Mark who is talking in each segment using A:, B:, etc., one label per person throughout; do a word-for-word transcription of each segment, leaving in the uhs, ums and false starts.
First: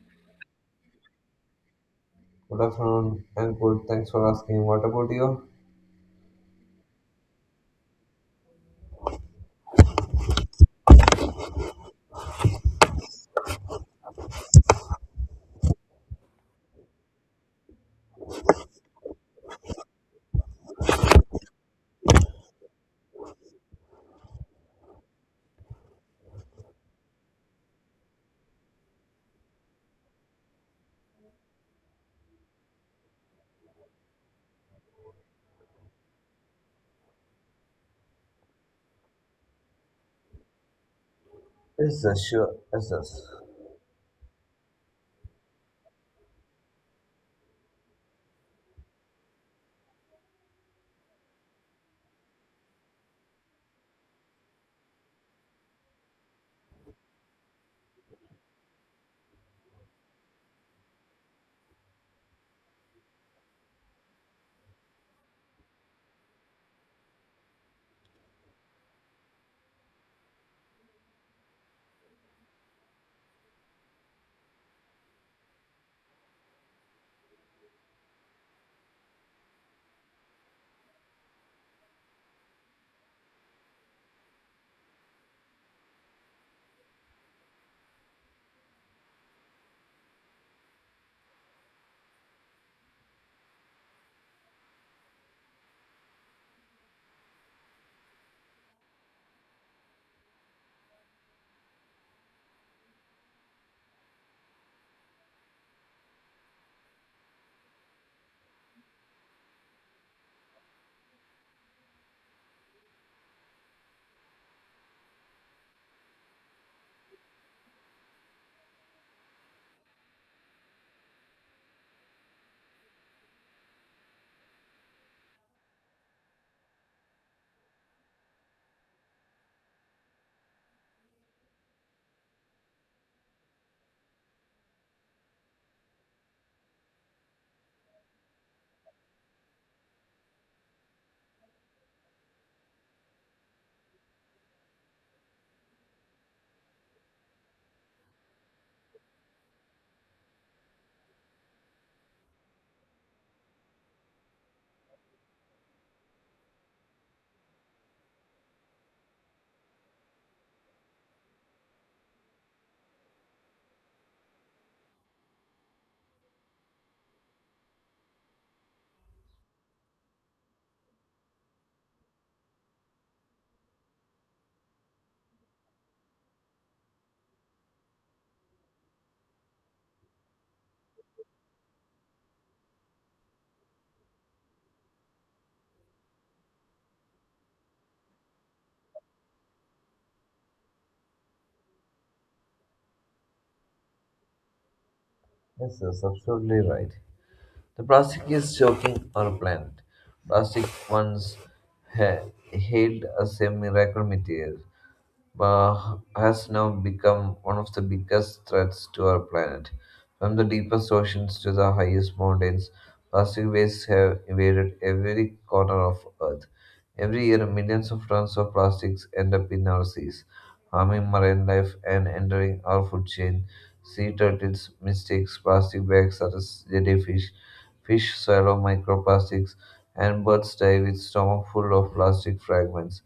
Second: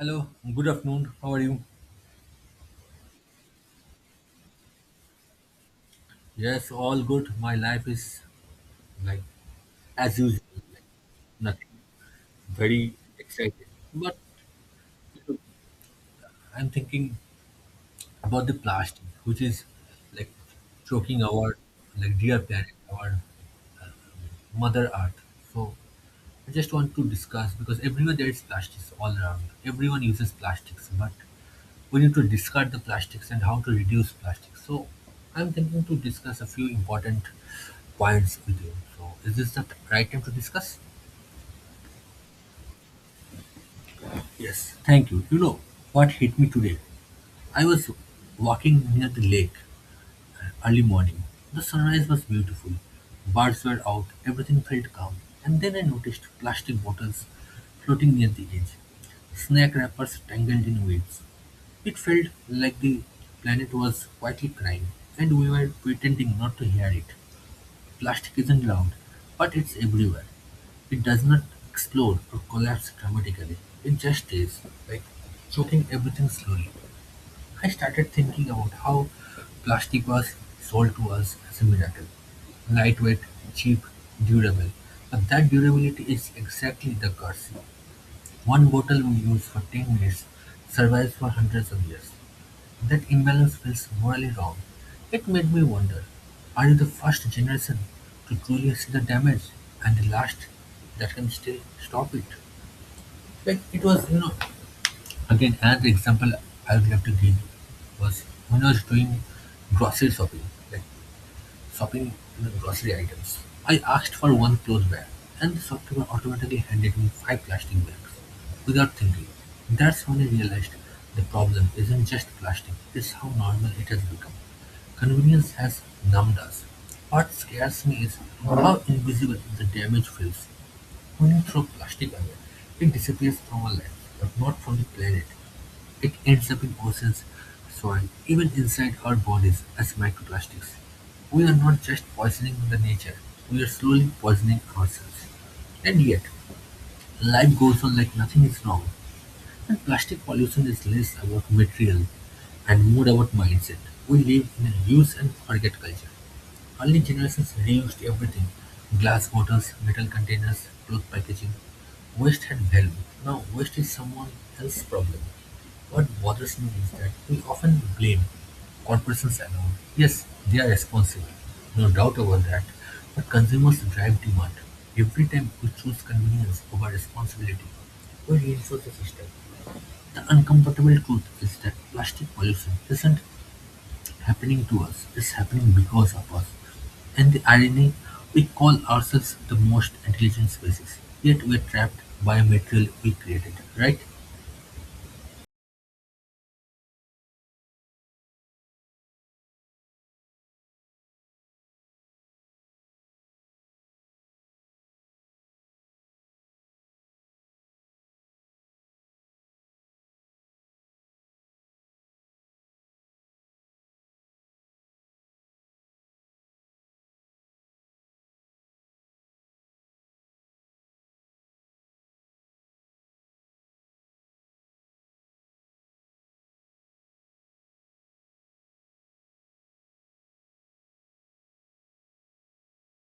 A: Hello, good afternoon. How are you?
B: Good afternoon. I'm good. Thanks for asking. What about you?
A: Yes, all good. My life is like as usual, like nothing very exciting. But I'm thinking about the plastic, which is like choking our like dear planet, our Mother Earth. So I just want to discuss because everywhere there is plastics all around. Everyone uses plastics, but we need to discard the plastics and how to reduce plastics. So I'm thinking to discuss a few important points with you. So is this the right time to discuss?
B: Yes, sir, sure. Yes, yes.
A: Yes, thank you. You know what hit me today? I was walking near the lake. Early morning. The sunrise was beautiful. Birds were out, everything felt calm, and then I noticed plastic bottles floating near the edge, snack wrappers tangled in waves. It felt like the planet was quietly crying, and we were pretending not to hear it. Plastic isn't loud, but it's everywhere. It does not explode or collapse dramatically. It just is, like choking everything slowly. I started thinking about how plastic was sold to us as a miracle. Lightweight, cheap, durable. But that durability is exactly the curse. One bottle we use for ten minutes survives for hundreds of years. That imbalance feels morally wrong. It made me wonder, are you the first generation to truly see the damage and the last that can still stop it? Like it was, you know, Again, another example I would love to give was when I was doing grocery shopping, like shopping you know, grocery items. I asked for one clothes bag, and the shopkeeper automatically handed me five plastic bags without thinking. That's when I realized the problem isn't just plastic, it's how normal it has become. Convenience has numbed us. What scares me is how invisible the damage feels. When you throw plastic away, it disappears from our lives, but not from the planet. It ends up in oceans, soil, even inside our bodies as microplastics. We are not just poisoning the nature, we are slowly poisoning ourselves. And yet, life goes on like nothing is wrong. And plastic pollution is less about material and more about mindset. We live in a use and forget culture. Early generations reused everything: glass bottles, metal containers, cloth packaging. Waste had value. Now, waste is someone else's problem. What bothers me is that we often blame corporations alone. Yes, they are responsible, no doubt about that, but consumers drive demand. Every time we choose convenience over responsibility, we reinforce the system. The uncomfortable truth is that plastic pollution isn't happening to us, it's happening because of us. And the irony, we call ourselves the most intelligent species, yet we're trapped by material we created, right?
B: Yes, yes, absolutely right. The plastic is choking our planet. Plastic once ha- hailed as a miracle material, uh, has now become one of the biggest threats to our planet. From the deepest oceans to the highest mountains, plastic waste have invaded every corner of Earth. Every year, millions of tons of plastics end up in our seas, harming marine life and entering our food chain. Sea turtles, mistakes, plastic bags such as jellyfish, fish swallow microplastics, and birds die with stomach full of plastic fragments.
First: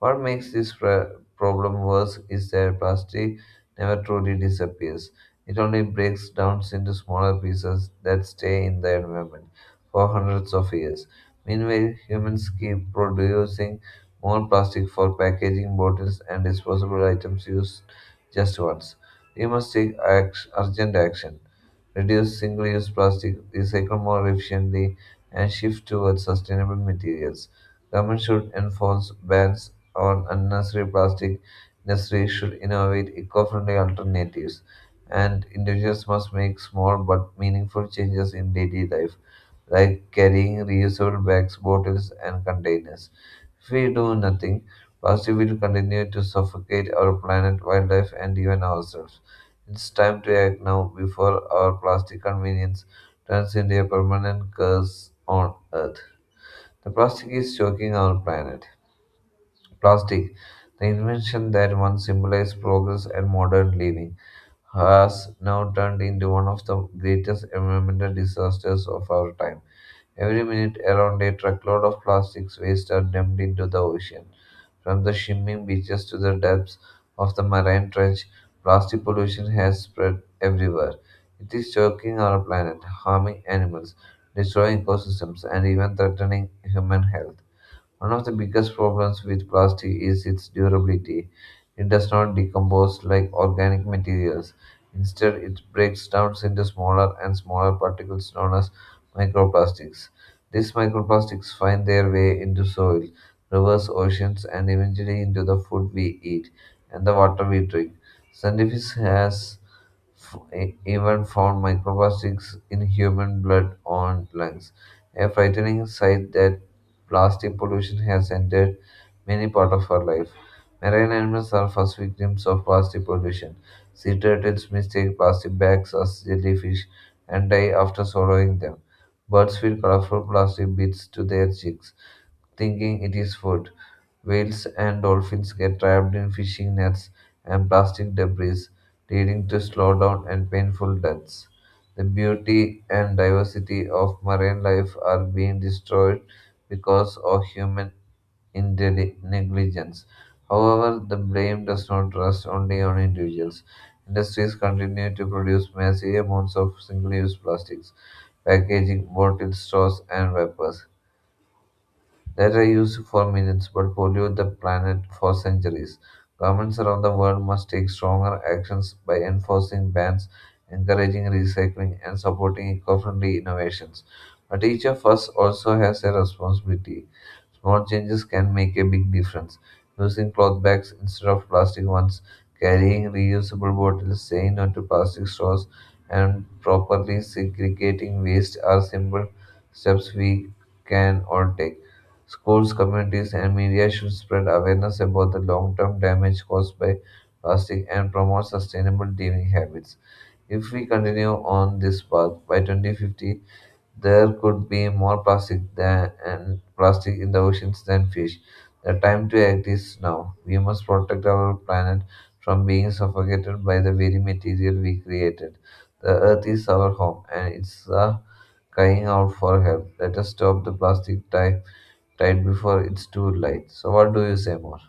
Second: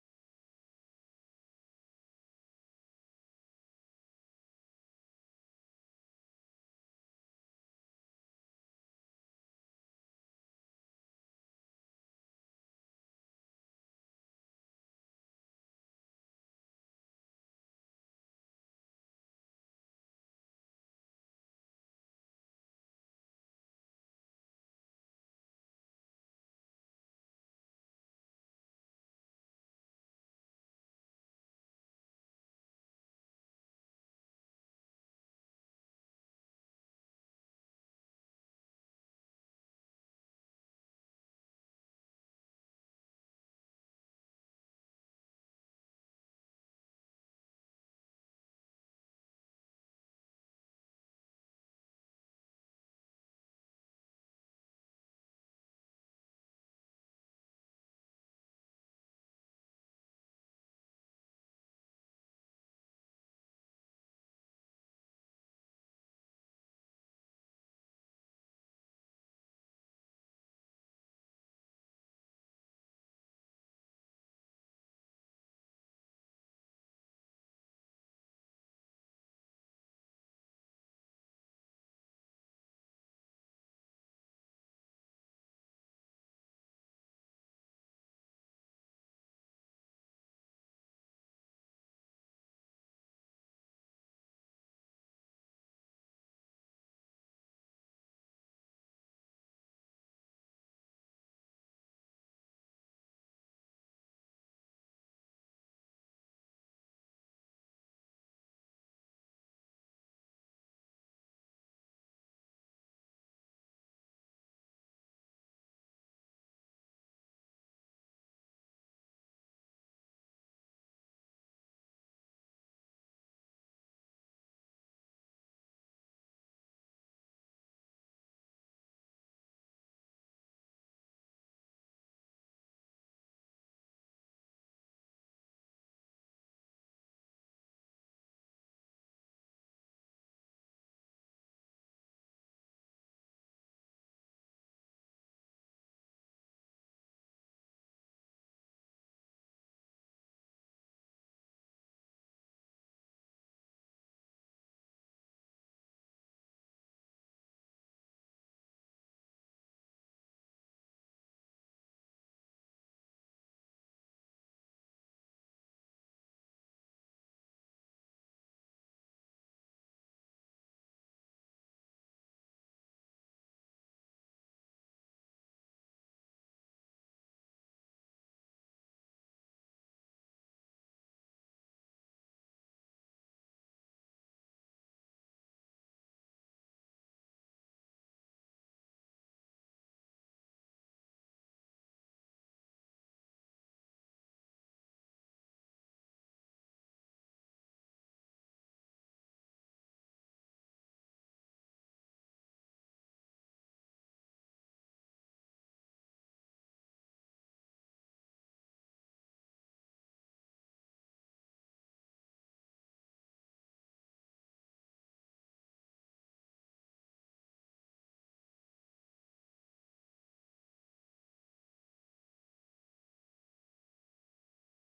B: What makes this pr- problem worse is that plastic never truly disappears. It only breaks down into smaller pieces that stay in the environment for hundreds of years. Meanwhile, humans keep producing more plastic for packaging, bottles, and disposable items used just once. We must take act- urgent action, reduce single use plastic, recycle more efficiently, and shift towards sustainable materials. Government should enforce bans on unnecessary plastic industries should innovate eco-friendly alternatives, and individuals must make small but meaningful changes in daily life, like carrying reusable bags, bottles, and containers. If we do nothing, plastic will continue to suffocate our planet, wildlife, and even ourselves. It's time to act now before our plastic convenience turns into a permanent curse on Earth. The plastic is choking our planet. Plastic, the invention that once symbolized progress and modern living, has now turned into one of the greatest environmental disasters of our time. Every minute, around a truckload of plastics waste are dumped into the ocean. From the shimmering beaches to the depths of the marine trench, plastic pollution has spread everywhere. It is choking our planet, harming animals, destroying ecosystems, and even threatening human health. One of the biggest problems with plastic is its durability. It does not decompose like organic materials. Instead, it breaks down into smaller and smaller particles known as microplastics. These microplastics find their way into soil, rivers, oceans, and eventually into the food we eat and the water we drink. Scientists has f- e- even found microplastics in human blood on lungs, a frightening sight that plastic pollution has entered many parts of our life. Marine animals are first victims of plastic pollution. Sea turtles mistake plastic bags as jellyfish and die after swallowing them. Birds feed colorful plastic bits to their chicks, thinking it is food. Whales and dolphins get trapped in fishing nets and plastic debris, leading to slowdown and painful deaths. The beauty and diversity of marine life are being destroyed because of human indeli- negligence. However, the blame does not rest only on individuals. Industries continue to produce massive amounts of single use plastics, packaging, bottled straws, and wrappers that are used for millions but pollute the planet for centuries. Governments around the world must take stronger actions by enforcing bans, encouraging recycling, and supporting eco friendly innovations. But each of us also has a responsibility. Small changes can make a big difference. Using cloth bags instead of plastic ones, carrying reusable bottles, saying no to plastic straws, and properly segregating waste are simple steps we can all take. Schools, communities, and media should spread awareness about the long term damage caused by plastic and promote sustainable living habits. If we continue on this path, by twenty fifty there could be more plastic than and plastic in the oceans than fish. The time to act is now. We must protect our planet from being suffocated by the very material we created. The earth is our home and it's uh, crying out for help. Let us stop the plastic tie right before it's too late. So, what do you say more?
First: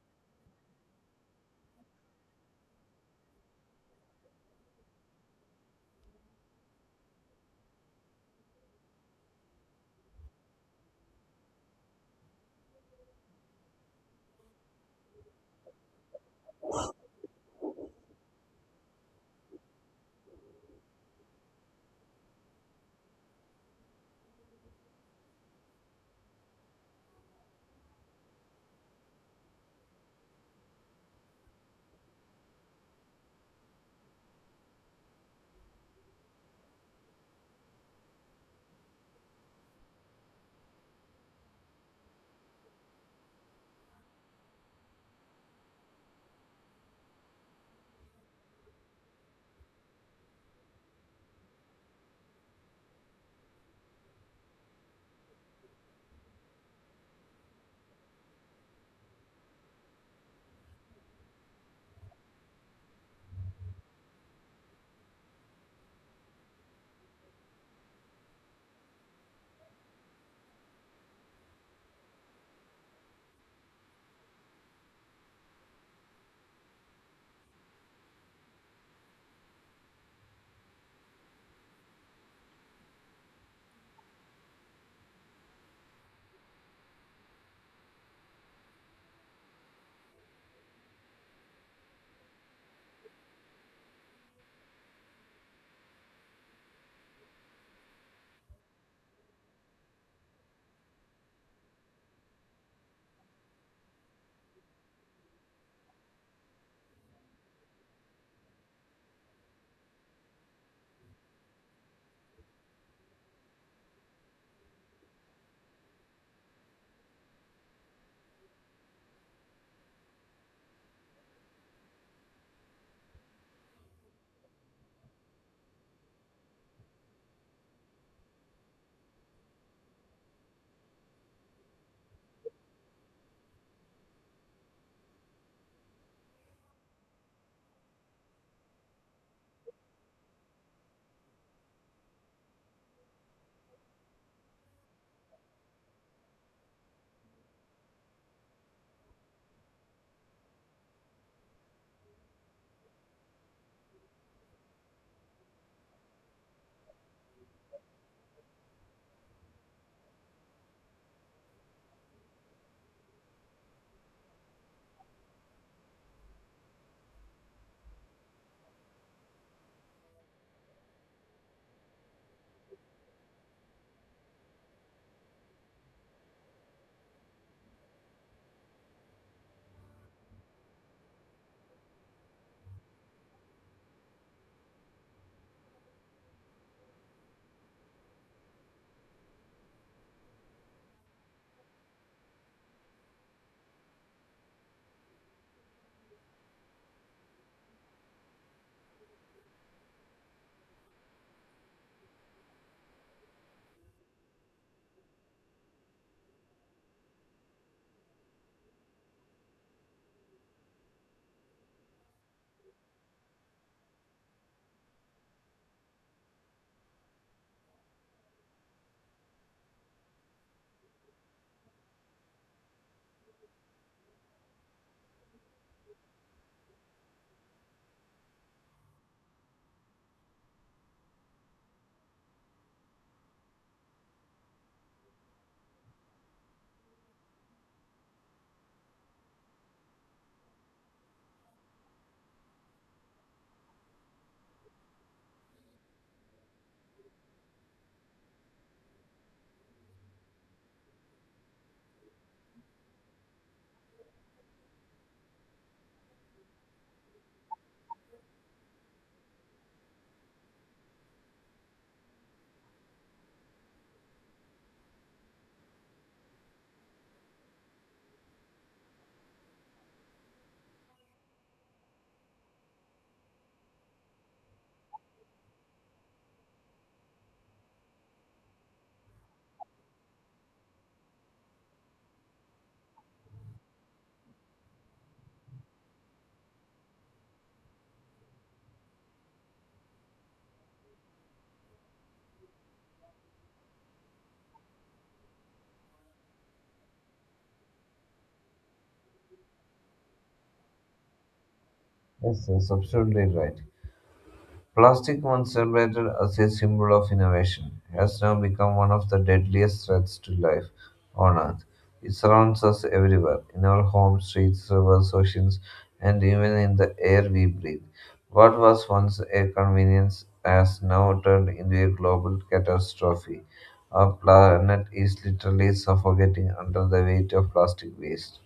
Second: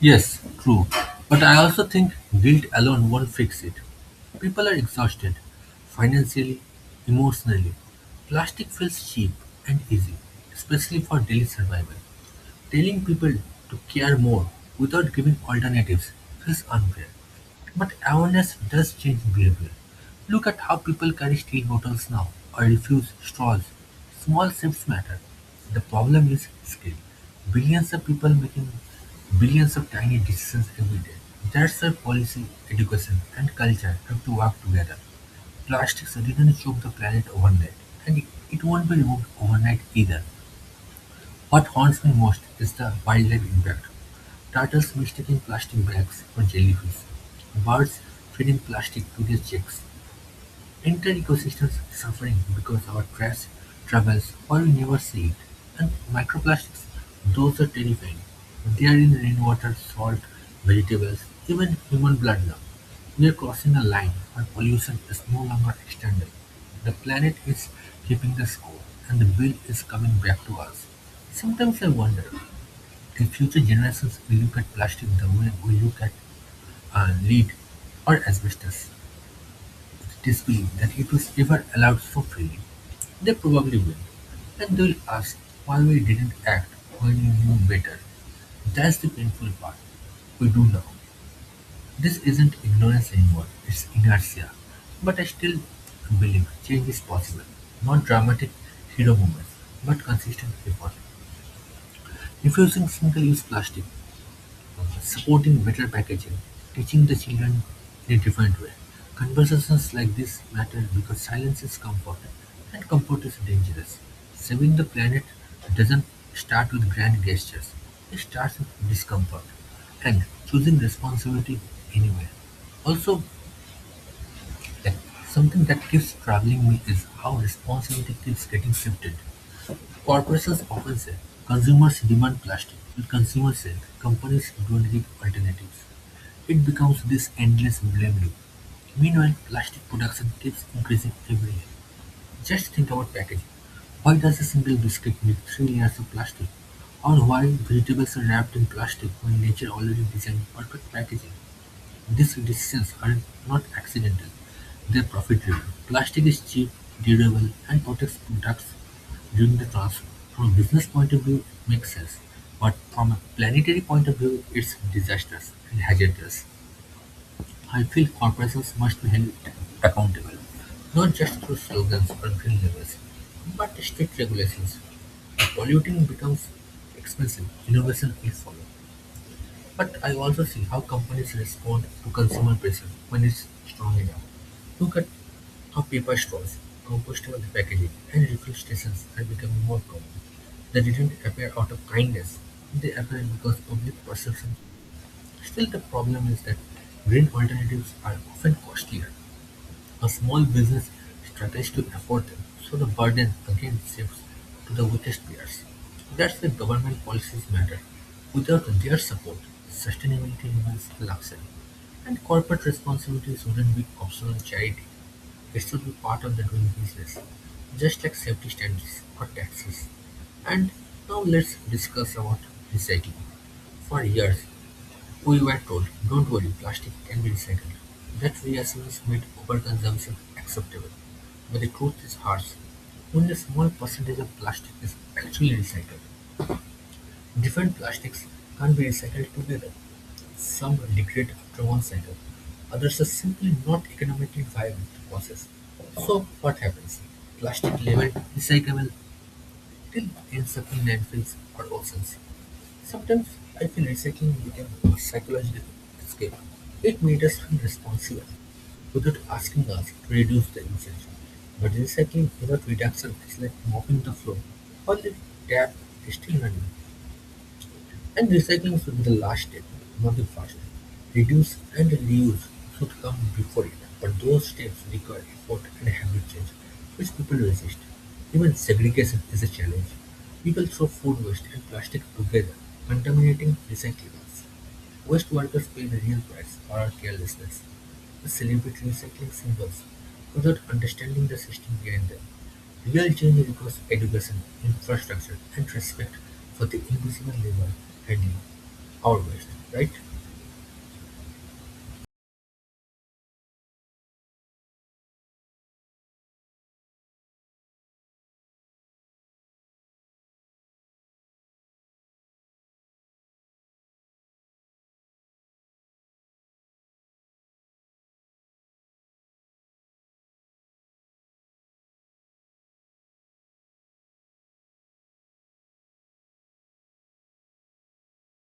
A: Yes, true. But I also think guilt alone won't fix it. People are exhausted, financially, emotionally. Plastic feels cheap and easy, especially for daily survival. Telling people to care more without giving alternatives feels unfair. But awareness does change behavior. Look at how people carry steel bottles now or refuse straws. Small shifts matter. The problem is scale. Billions of people making billions of tiny decisions every day. That's why policy, education, and culture have to work together. Plastics didn't choke the planet overnight, and it won't be removed overnight either. What haunts me most is the wildlife impact: turtles mistaking plastic bags for jellyfish, birds feeding plastic to their chicks. Entire ecosystems suffering because our trash travels where we never see it, and microplastics, those are terrifying. They are in rainwater, salt, vegetables, even human blood now. We are crossing a line where pollution is no longer external. The planet is keeping the score, and the bill is coming back to us. Sometimes I wonder if future generations will look at plastic the way we look at uh, lead or asbestos. Displaying that it was ever allowed so freely, they probably will. And they'll ask why we didn't act when we knew better. That's the painful part. We do know. This isn't ignorance anymore, it's inertia. But I still believe change is possible. Not dramatic hero moments, but consistent effort. Refusing single use plastic, supporting better packaging, teaching the children in a different way. Conversations like this matter because silence is comfort, and comfort is dangerous. Saving the planet doesn't start with grand gestures, it starts with discomfort and choosing responsibility anyway. Also, like, Something that keeps troubling me is how responsibility keeps getting shifted. Corporations often say, "Consumers demand plastic," and consumers say, "Companies don't give alternatives." It becomes this endless blame loop. Meanwhile, plastic production keeps increasing every year. Just think about packaging. Why does a single biscuit need three layers of plastic? Or why vegetables are wrapped in plastic when nature already designed perfect packaging? These decisions are not accidental; they are profit-driven. Plastic is cheap, durable, and protects products during the transfer. From a business point of view, it makes sense, but from a planetary point of view, it's disastrous and hazardous. I feel corporations must be held accountable, not just through slogans or green labels, but strict regulations. If polluting becomes expensive, innovation will follow. But I also see how companies respond to consumer pressure when it's strong enough. Look at how paper straws, compostable packaging, and refill stations are becoming more common. They didn't appear out of kindness, they appeared because public perception. Still, the problem is that green alternatives are often costlier. A small business struggles to afford them, so the burden again shifts to the weakest peers. That's why government policies matter. Without their support, sustainability remains a luxury. And corporate responsibilities wouldn't be optional charity. It should be part of the doing business, just like safety standards or taxes. And now let's discuss about recycling. For years, we were told, "Don't worry, plastic can be recycled." That reassurance made overconsumption acceptable. But the truth is harsh. Only a small percentage of plastic is actually recycled. Different plastics can't be recycled together. Some degrade after one cycle. Others are simply not economically viable to process. So what happens? Plastic labeled recyclable still ends up in landfills or oceans. Sometimes I feel recycling became a psychological escape. It made us feel responsible without asking us to reduce the usage. But recycling without reduction is like mopping the floor while the tap is still running, and recycling should be the last step, not the first. Reduce and reuse should come before it, but those steps require effort and habit change, which people resist. Even segregation is a challenge. People throw food waste and plastic together, contaminating recyclables. Waste workers pay the real price for our carelessness. We celebrate recycling symbols without understanding the system behind them. Real change requires education, infrastructure, and respect for the invisible labor handling our waste, right?
B: Yes, that's absolutely right. Plastic, once celebrated as a symbol of innovation, has now become one of the deadliest threats to life on Earth. It surrounds us everywhere, in our homes, streets, rivers, oceans, and even in the air we breathe. What was once a convenience has now turned into a global catastrophe. Our planet is literally suffocating under the weight of plastic waste.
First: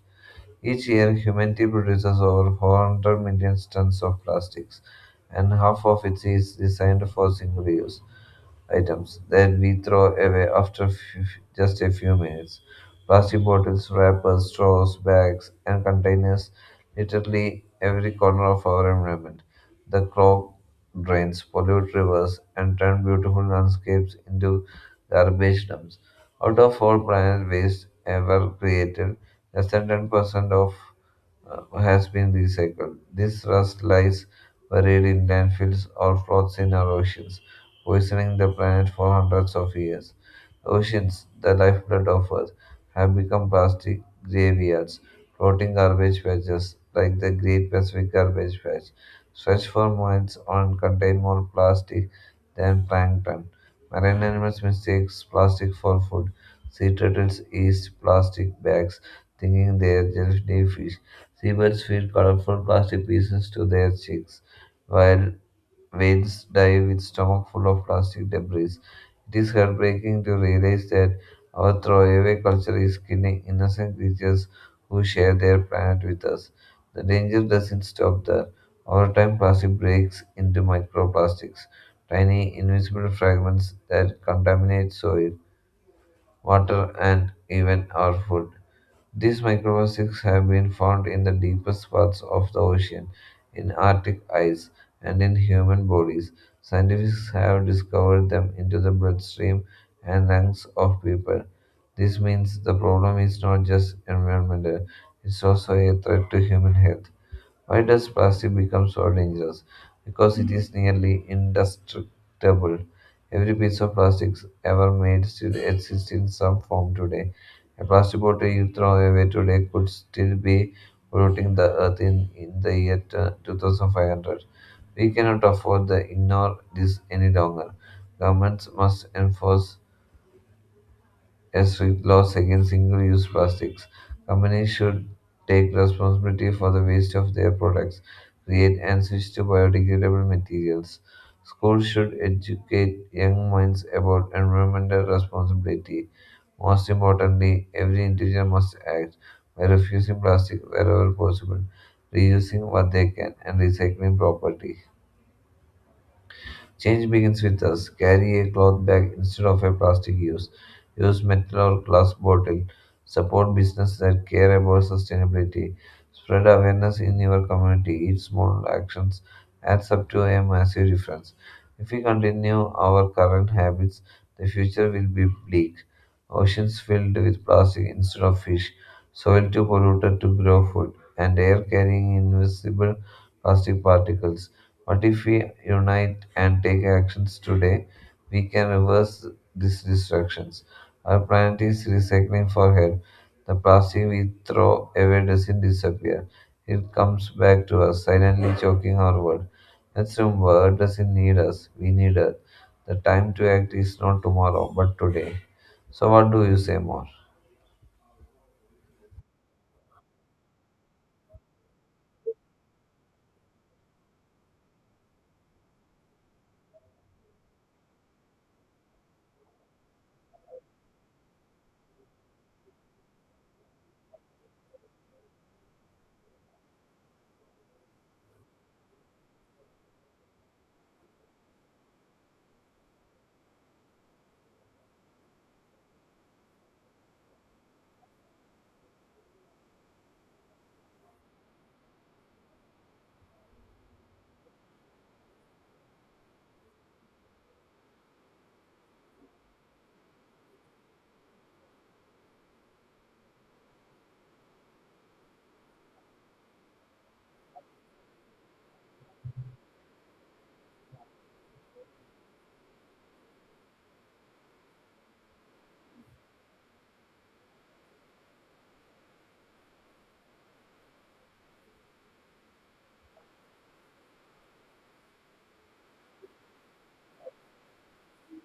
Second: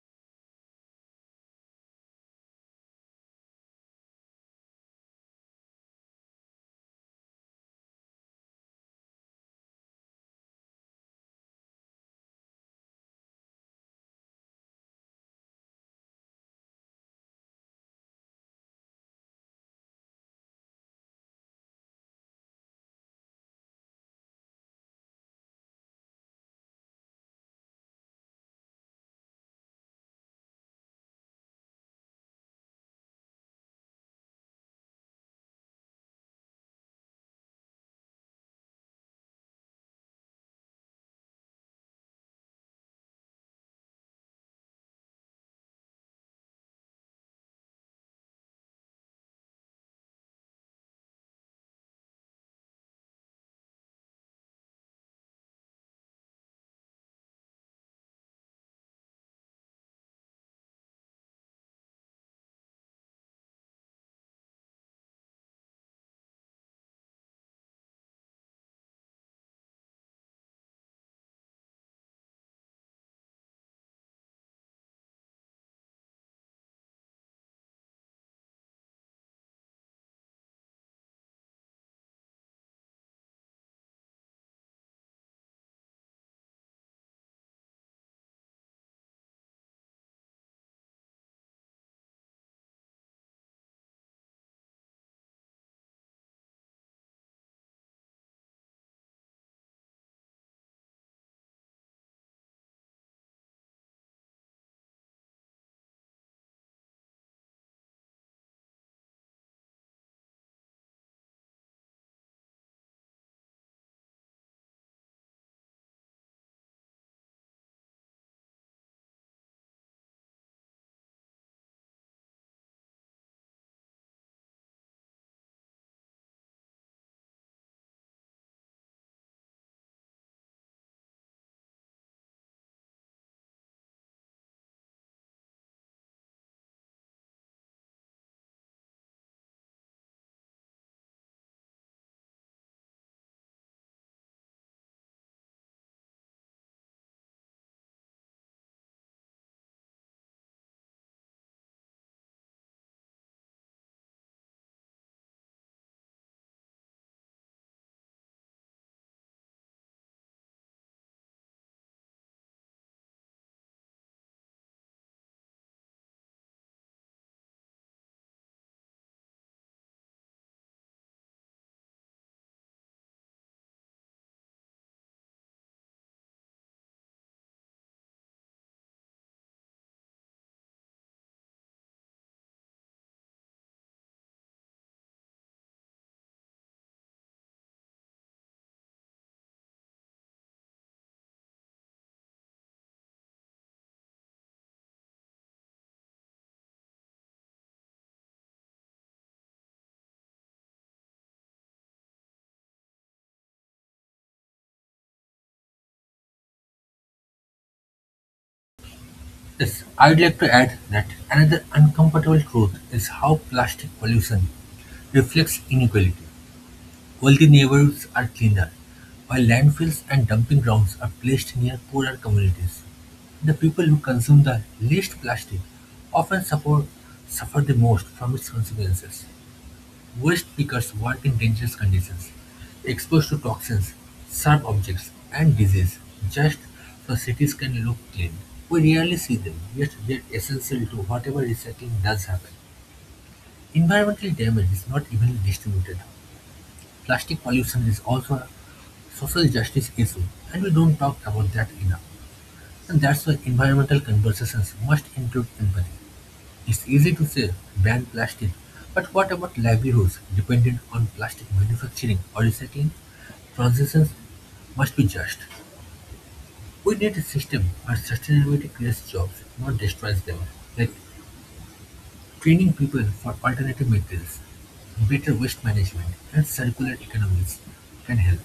B: Each year, humanity produces over 400 million tons of plastics, and half of it is designed for single use items that we throw away after f- just a few minutes. Plastic bottles, wrappers, straws, bags, and containers literally every corner of our environment. The clog drains, pollute rivers, and turn beautiful landscapes into garbage dumps. Out of all planet waste ever created, less than ten percent of uh, has been recycled. This rust lies buried in landfills or floats in our oceans, poisoning the planet for hundreds of years. Oceans, the lifeblood of Earth, have become plastic graveyards. Floating garbage patches like the Great Pacific Garbage Patch stretch for miles and contain more plastic than plankton. Marine animals mistake plastic for food. Sea turtles eat plastic bags, thinking they are jellyfish. Seabirds feed colorful plastic pieces to their chicks, while whales die with stomach full of plastic debris. It is heartbreaking to realize that our throwaway culture is killing innocent creatures who share their planet with us. The danger doesn't stop there. Over time, plastic breaks into microplastics, tiny invisible fragments that contaminate soil, water, and even our food. These microplastics have been found in the deepest parts of the ocean, in Arctic ice, and in human bodies. Scientists have discovered them into the bloodstream and lungs of people. This means the problem is not just environmental, it's also a threat to human health. Why does plastic become so dangerous? Because it is nearly indestructible. Every piece of plastic ever made still exists in some form today. A plastic bottle you throw away today could still be polluting the earth in, in the year t- two thousand five hundred. We cannot afford to ignore this any longer. Governments must enforce and strict laws against single use plastics. Companies should take responsibility for the waste of their products, create and switch to biodegradable materials. Schools should educate young minds about environmental responsibility. Most importantly, every individual must act by refusing plastic wherever possible, reusing what they can, and recycling properly. Change begins with us. Carry a cloth bag instead of a plastic use. Use metal or glass bottle. Support business that care about sustainability. Spread awareness in your community. Each small actions adds up to a massive difference. If we continue our current habits, the future will be bleak. Oceans filled with plastic instead of fish, soil too polluted to grow food, and air carrying invisible plastic particles. What if we unite and take actions today, we can reverse these destructions. Our planet is recycling for help. The plastic we throw away doesn't disappear. It comes back to us, silently choking our world. Let's remember, Earth doesn't need us. We need Earth. The time to act is not tomorrow, but today. So what do you say more?
A: Yes, I'd like to add that another uncomfortable truth is how plastic pollution reflects inequality. Wealthy neighborhoods are cleaner, while landfills and dumping grounds are placed near poorer communities. The people who consume the least plastic often suffer, suffer the most from its consequences. Waste pickers work in dangerous conditions, exposed to toxins, sharp objects, and disease, just so cities can look clean. We rarely see them, yet they're essential to whatever recycling does happen. Environmental damage is not evenly distributed. Plastic pollution is also social justice issue, and we don't talk about that enough. And that's why environmental conversations must include empathy. It's easy to say ban plastic, but what about livelihoods dependent on plastic manufacturing or recycling? Transitions must be just. We need a system where sustainability creates jobs, not destroys them, like training people for alternative materials, better waste management, and circular economies can help.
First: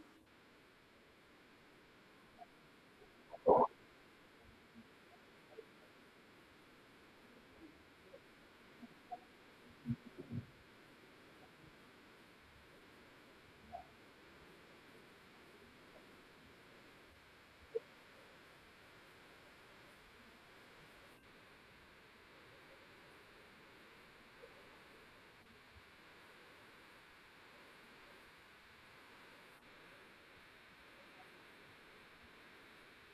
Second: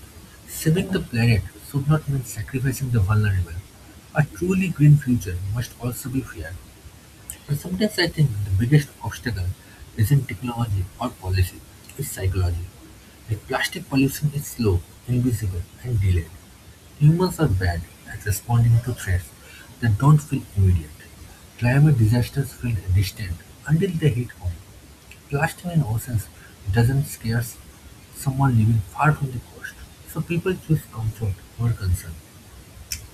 A: Saving the planet should not mean sacrificing the vulnerable. A truly green future must also be fair. And sometimes I think the biggest obstacle isn't technology or policy, it's psychology. Like plastic pollution is slow, invisible, and delayed. Humans are bad at responding to threats that don't feel immediate. Climate disasters feel distant until they hit home. Plastic in oceans doesn't scare someone living far from the coast, so people choose comfort over concern.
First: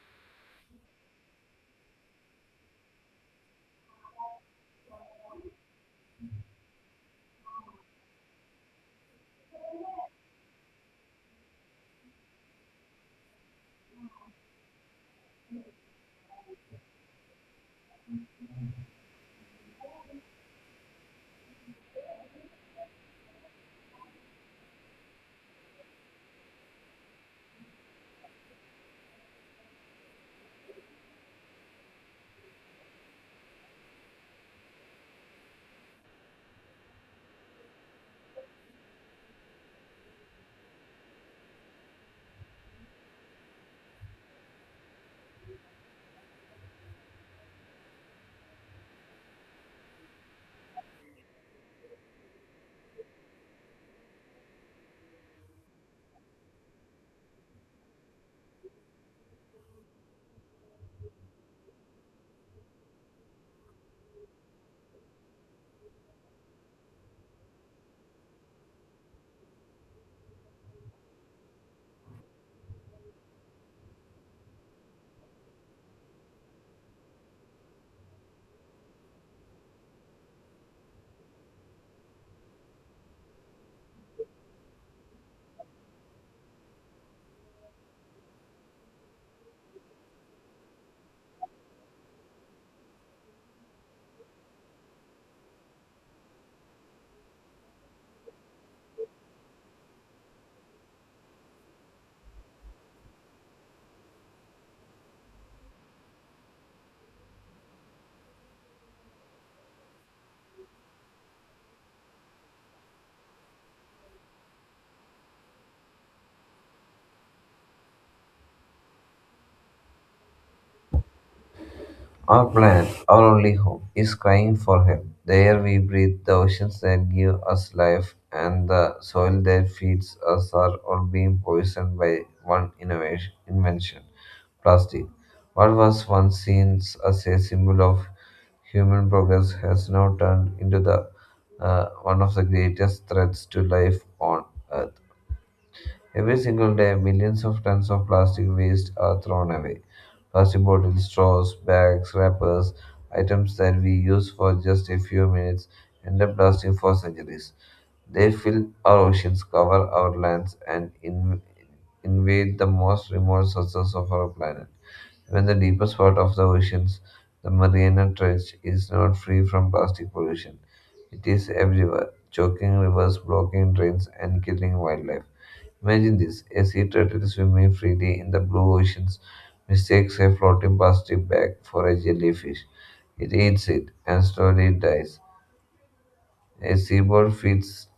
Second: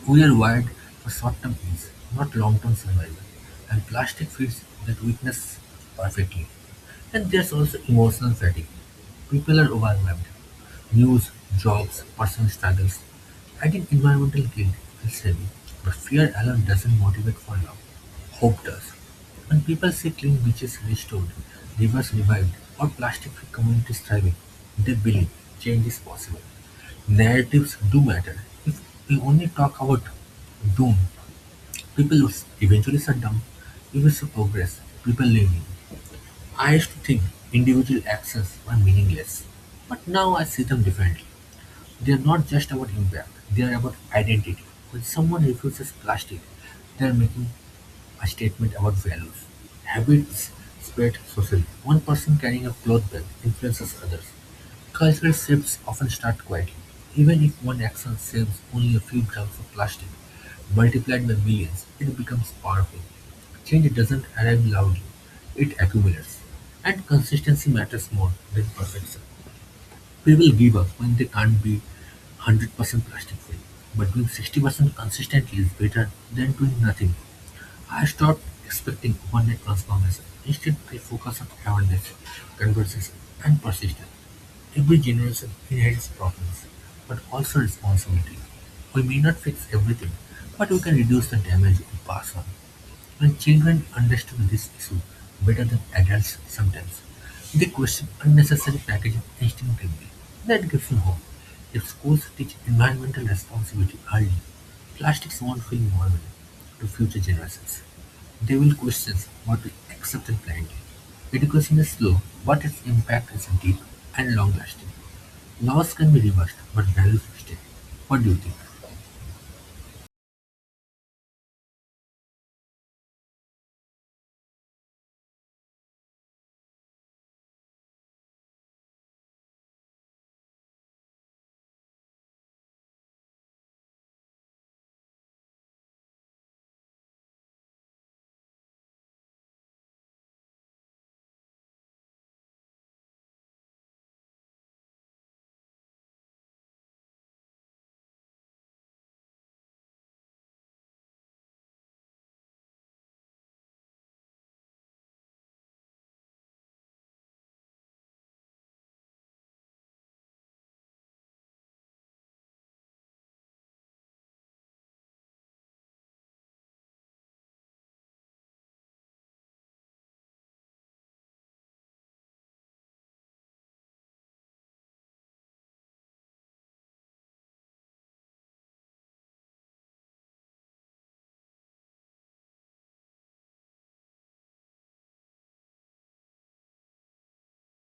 A: We are wired for short-term ease, not long-term survival, and plastic fits that weakness perfectly. And there's also emotional fatigue. People are overwhelmed. News, jobs, personal struggles. Adding environmental guilt feels heavy, but fear alone doesn't motivate for love. Hope does. When people see clean beaches restored, rivers revived, or plastic-free communities thriving, they believe change is possible. Narratives do matter; if we only talk about doom, people would eventually shut down. If we show progress, people lean in. I used to think individual actions were meaningless, but now I see them differently. They are not just about impact, they are about identity. When someone refuses plastic, they are making a statement about values: habits spread socially; one person carrying a cloth bag influences others; cultural shifts often start quietly, even if one action saves only a few grams of plastic. Multiplied by millions, it becomes powerful. Change doesn't arrive loudly, it accumulates. And consistency matters more than perfection. People give up when they can't be one hundred percent plastic free, but doing sixty percent consistently is better than doing nothing. I stopped expecting overnight transformation. Instead, I focus on awareness, conversation, and persistence. Every generation inherits problems, but also responsibility. We may not fix everything, but we can reduce the damage we pass on. And children understood this issue better than adults sometimes, they question unnecessary packaging instinctively. That gives me hope. If schools teach environmental responsibility early, plastics won't feel normal to future generations. They will question what we accept and blindly. Education is slow, but its impact is deep and long lasting. Laws can be reversed, but values stay. What do you think?
B: Our planet, our only home, is crying for help. The air we breathe, the oceans that give us life, and the soil that feeds us are all being poisoned by one innovation, invention plastic. What was once seen as a symbol of human progress has now turned into the uh, one of the greatest threats to life on Earth. Every single day, millions of tons of plastic waste are thrown away. Plastic bottles, straws, bags, wrappers, items that we use for just a few minutes end up lasting for centuries. They fill our oceans, cover our lands, and in- invade the most remote sources of our planet. Even the deepest part of the oceans, the Mariana Trench, is not free from plastic pollution. It is everywhere, choking rivers, blocking drains, and killing wildlife. Imagine this, a sea turtle swimming freely in the blue oceans mistakes a floating plastic bag for a jellyfish. It eats it and slowly dies. A seabird feeds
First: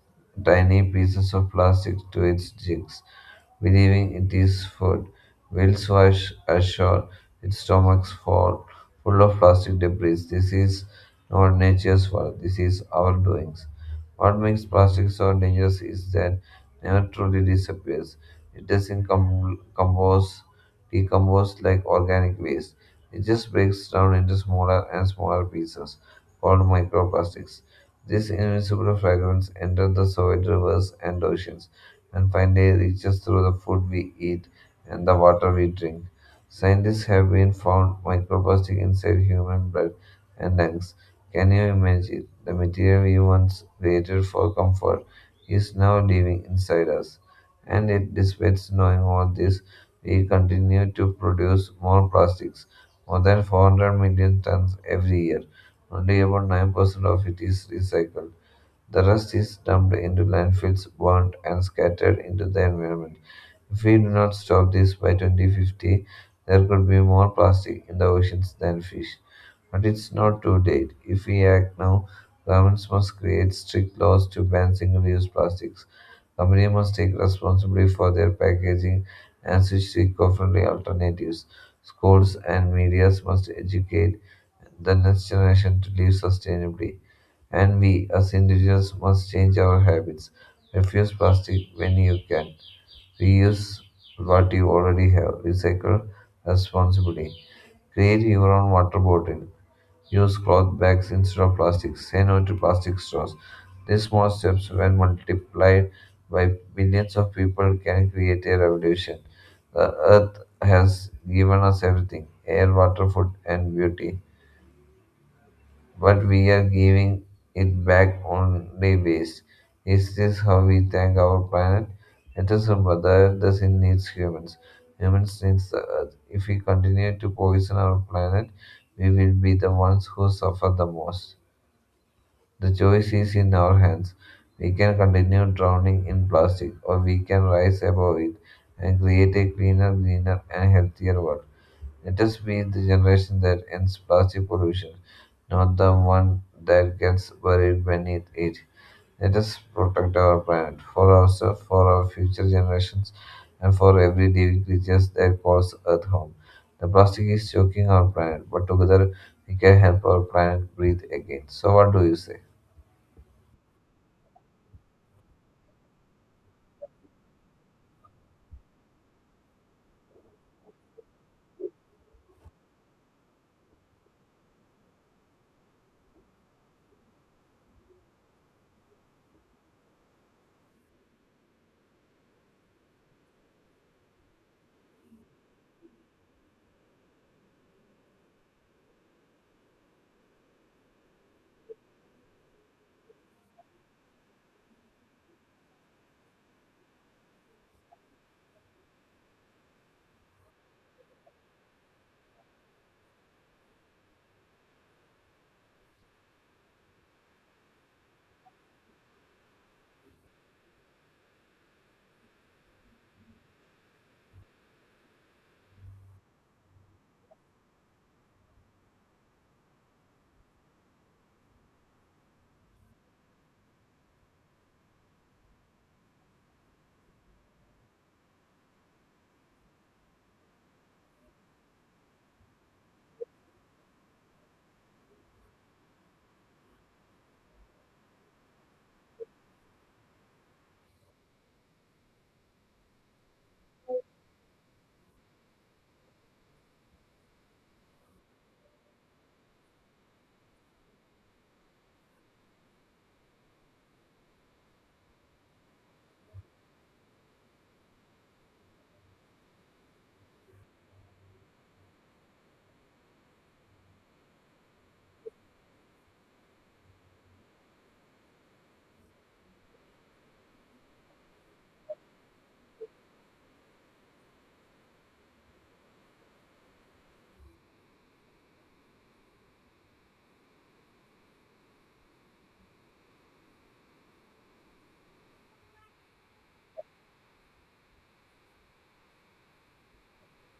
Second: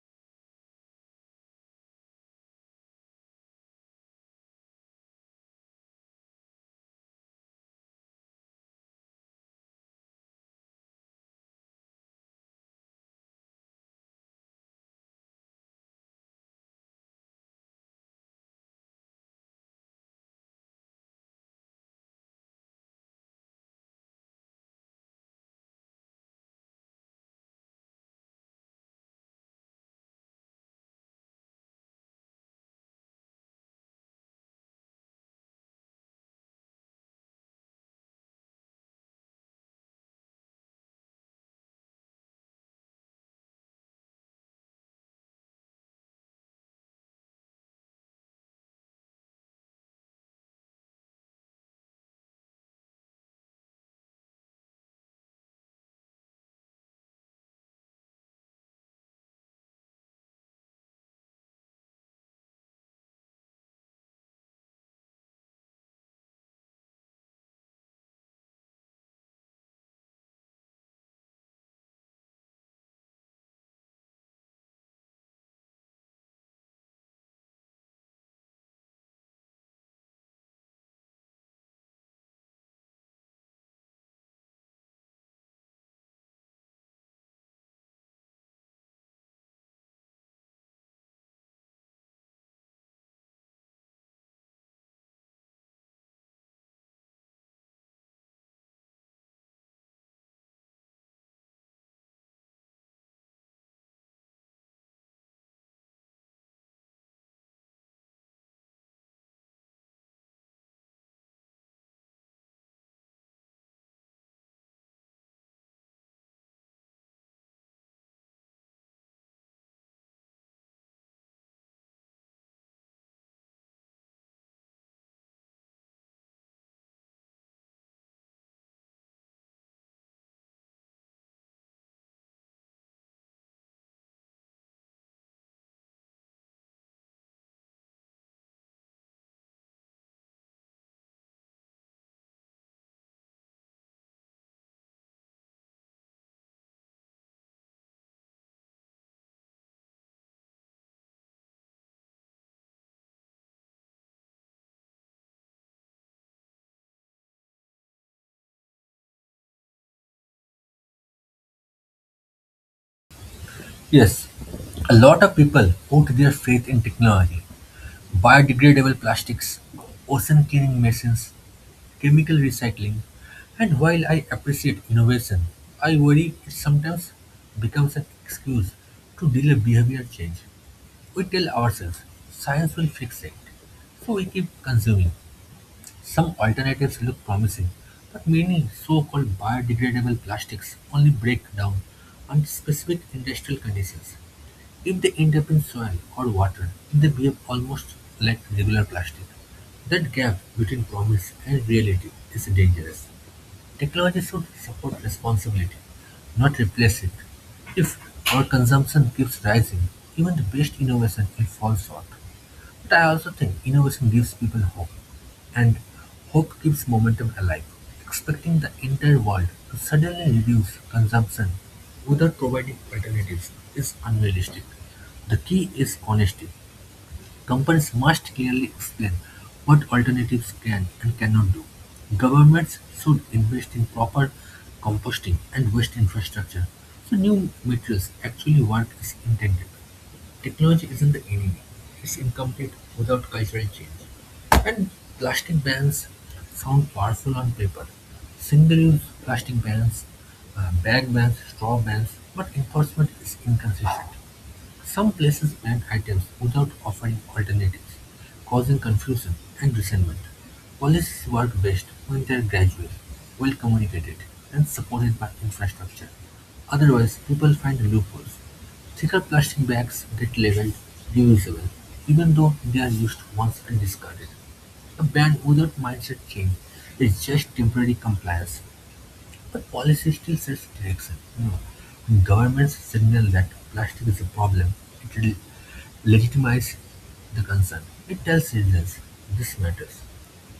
B: tiny pieces of plastic to its chicks, believing it is food. Whales wash ashore, its stomachs full, full of plastic debris. This is not nature's work, this is our doings. What makes plastic so dangerous is that it never truly disappears. It doesn't com- compose, decompose like organic waste. It just breaks down into smaller and smaller pieces called microplastics. These invisible fragments enter the Soviet rivers and oceans and finally reaches through the food we eat and the water we drink. Scientists have been found microplastic inside human blood and lungs. Can you imagine? The material we once created for comfort is now living inside us. And it despite knowing all this, we continue to produce more plastics, more than 400 million tons every year, only about nine percent of it is recycled. The rest is dumped into landfills, burned, and scattered into the environment. If we do not stop this, by twenty fifty there could be more plastic in the oceans than fish. But it's not too late. If we act now, governments must create strict laws to ban single use plastics. Companies must take responsibility for their packaging and switch to eco friendly alternatives. Schools and media must educate the next generation to live sustainably. And we, as individuals, must change our habits. Refuse plastic when you can. Reuse what you already have. Recycle responsibly. Create your own water bottle. Use cloth bags instead of plastics. Say no to plastic straws. These small steps, when multiplied by billions of people, can create a revolution. The earth has given us everything: air, water, food, and beauty, but we are giving it back only waste. Is this how we thank our planet? Let us remember, the earth doesn't need humans. Humans need the earth. If we continue to poison our planet, we will be the ones who suffer the most. The choice is in our hands. We can continue drowning in plastic, or we can rise above it and create a cleaner, greener, and healthier world. Let us be the generation that ends plastic pollution, not the one that gets buried beneath it. Let us protect our planet for ourselves, for our future generations, and for every living creature that calls Earth home. The plastic is choking our planet, but together we can help our planet breathe again. So, what do you say?
A: Yes, a lot of people put their faith in technology: biodegradable plastics, ocean cleaning machines, chemical recycling, and while I appreciate innovation, I worry it sometimes becomes an excuse to delay behavior change. We tell ourselves science will fix it, so we keep consuming. Some alternatives look promising, but many so called biodegradable plastics only break down under specific industrial conditions. If they end up in soil or water, they behave almost like regular plastic. That gap between promise and reality is dangerous. Technology should support responsibility, not replace it. If our consumption keeps rising, even the best innovation will fall short. But I also think innovation gives people hope, and hope keeps momentum alive. Expecting the entire world to suddenly reduce consumption without providing alternatives is unrealistic. The key is honesty. Companies must clearly explain what alternatives can and cannot do. Governments should invest in proper composting and waste infrastructure so new materials actually work as intended. Technology isn't the enemy, it's incomplete without cultural change. And plastic bans sound powerful on paper. Single-use plastic bans, uh, bag bans, straw bans, but enforcement is inconsistent. Some places ban items without offering alternatives, causing confusion and resentment. Policies work best when they are gradual, well communicated, and supported by infrastructure. Otherwise, people find loopholes. Thicker plastic bags get labeled reusable, even though they are used once and discarded. A ban without mindset change is just temporary compliance, but policy still sets direction. You know, when governments signal that plastic is a problem, it will legitimize the concern. It tells citizens this matters.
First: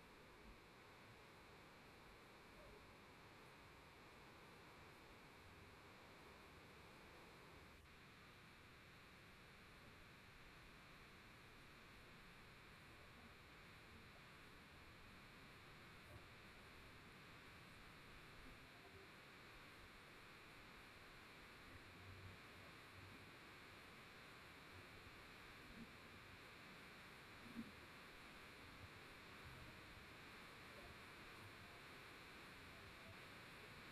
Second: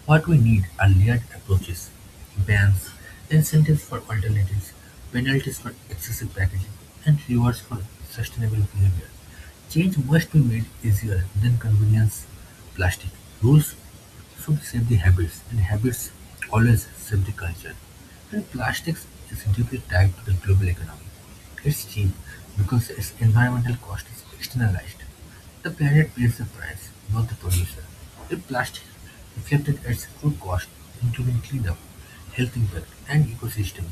A: What we need are layered approaches: bans, incentives for alternatives, penalties for excessive packaging, and rewards for sustainable behavior. Change must be made easier than convenience plastic. Rules should save the habits, and habits always save the culture. And plastics is deeply tied to the global economy. It's cheap because its environmental cost is externalized. The planet pays the price, not the producer; if plastic reflected its full cost, including cleanup, health impact and ecosystem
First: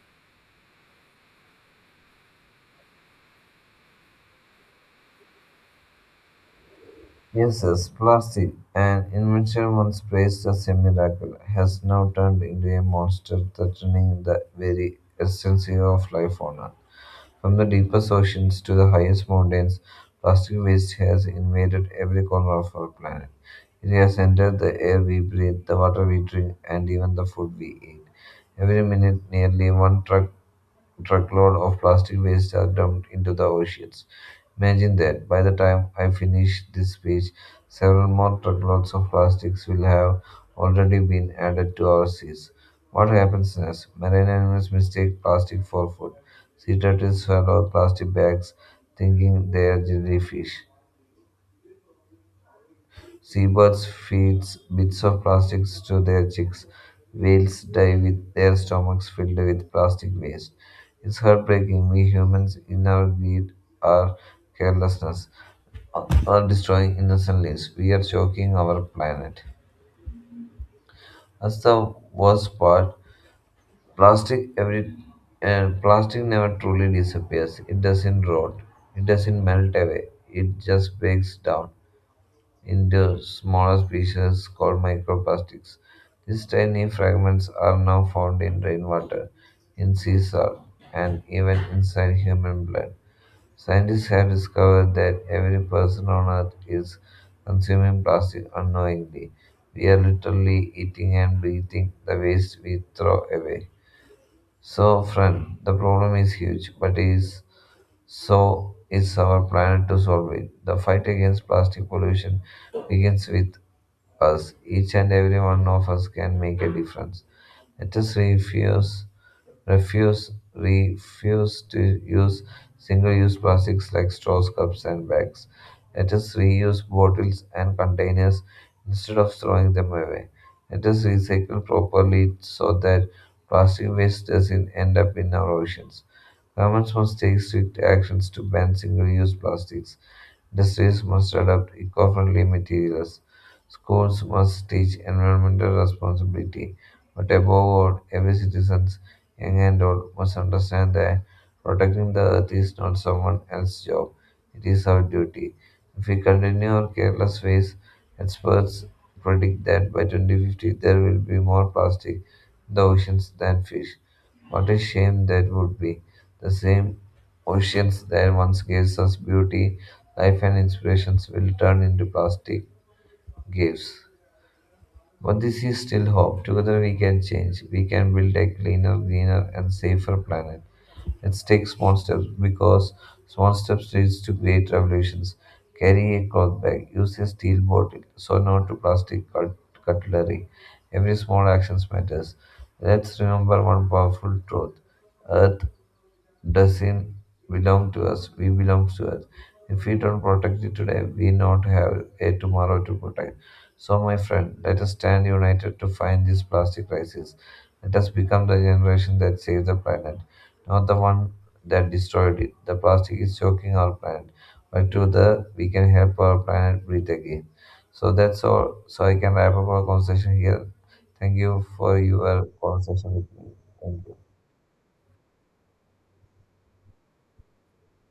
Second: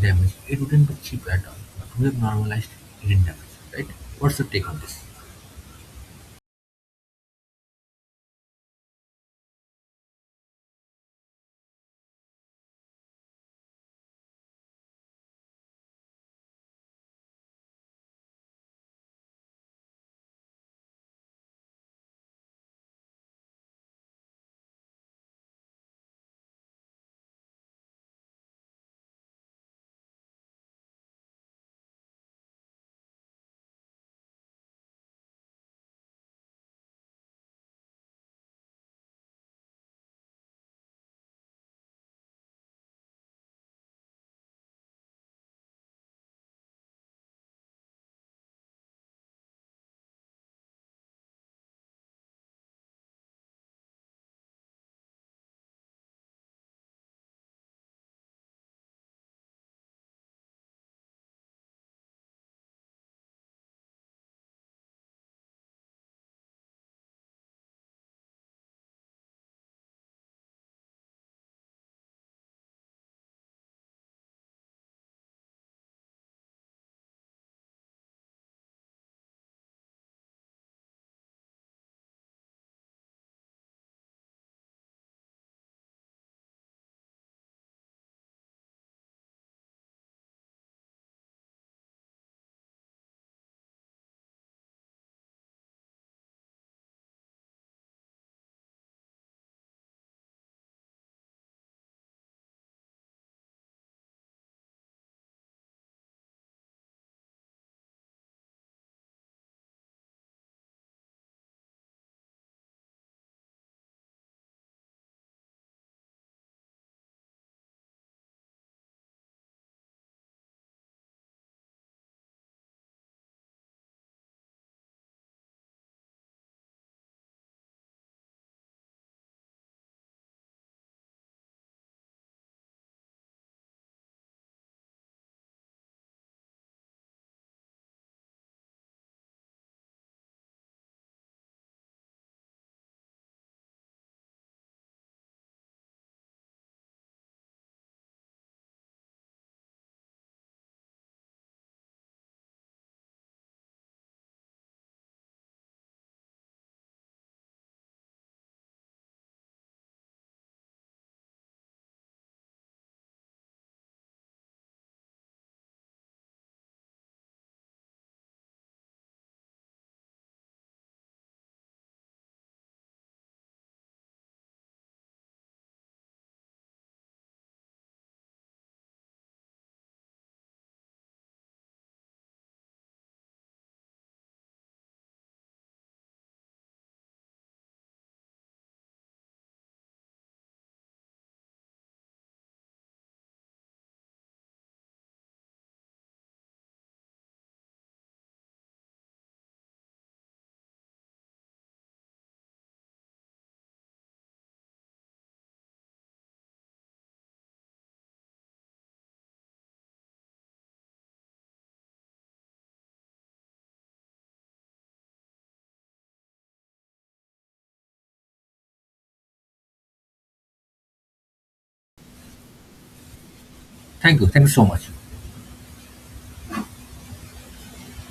A: damage, it wouldn't be cheap at all. But we have normalized hidden damage, right? What's your take on this?
B: Yes, yes, plastic, an invention once praised as a miracle, has now turned into a monster threatening the very essence of life on Earth. From the deepest oceans to the highest mountains, plastic waste has invaded every corner of our planet. It has entered the air we breathe, the water we drink, and even the food we eat. Every minute, nearly one truck truckload of plastic waste are dumped into the oceans. Imagine that by the time I finish this speech, several more truckloads of plastics will have already been added to our seas. What happens next? Marine animals mistake plastic for food. Sea turtles swallow plastic bags thinking they are jellyfish. Seabirds feed bits of plastics to their chicks. Whales die with their stomachs filled with plastic waste. It's heartbreaking. We humans, in our greed, our carelessness, are destroying innocent lives. We are choking our planet. That's the worst part. Plastic every uh, Plastic never truly disappears. It doesn't rot. It doesn't melt away. It just breaks down into smaller species called microplastics. These tiny fragments are now found in rainwater, in sea salt, and even inside human blood. Scientists have discovered that every person on Earth is consuming plastic unknowingly. We are literally eating and breathing the waste we throw away. So, friend, the problem is huge, but it is so is our planet to solve it. The fight against plastic pollution begins with us. Each and every one of us can make a difference. Let us refuse, refuse, refuse to use single-use plastics like straws, cups, and bags. Let us reuse bottles and containers instead of throwing them away. Let us recycle properly so that plastic waste doesn't end up in our oceans. Governments must take strict actions to ban single use plastics. Industries must adopt eco friendly materials. Schools must teach environmental responsibility. But above all, every citizen, young and old, must understand that protecting the earth is not someone else's job, it is our duty. If we continue our careless ways, experts predict that by twenty fifty there will be more plastic in the oceans than fish. What a shame that would be. The same oceans that once gave us beauty, life, and inspirations will turn into plastic gifts. But this is still hope. Together we can change. We can build a cleaner, greener, and safer planet. Let's take small steps because small steps leads to great revolutions. Carry a cloth bag. Use a steel bottle. So not to plastic cut- cutlery. Every small action matters. Let's remember one powerful truth. Earth doesn't belong to us, we belong to us. If we don't protect it today, we not have a tomorrow to protect. So, my friend, let us stand united to find this plastic crisis. Let us become the generation that saves the planet, not the one that destroyed it. The plastic is choking our planet, but together we can help our planet breathe again. So that's all. So I can wrap up our conversation here. Thank you for your conversation with me. Thank you.
A: Thank you. Thank you so much.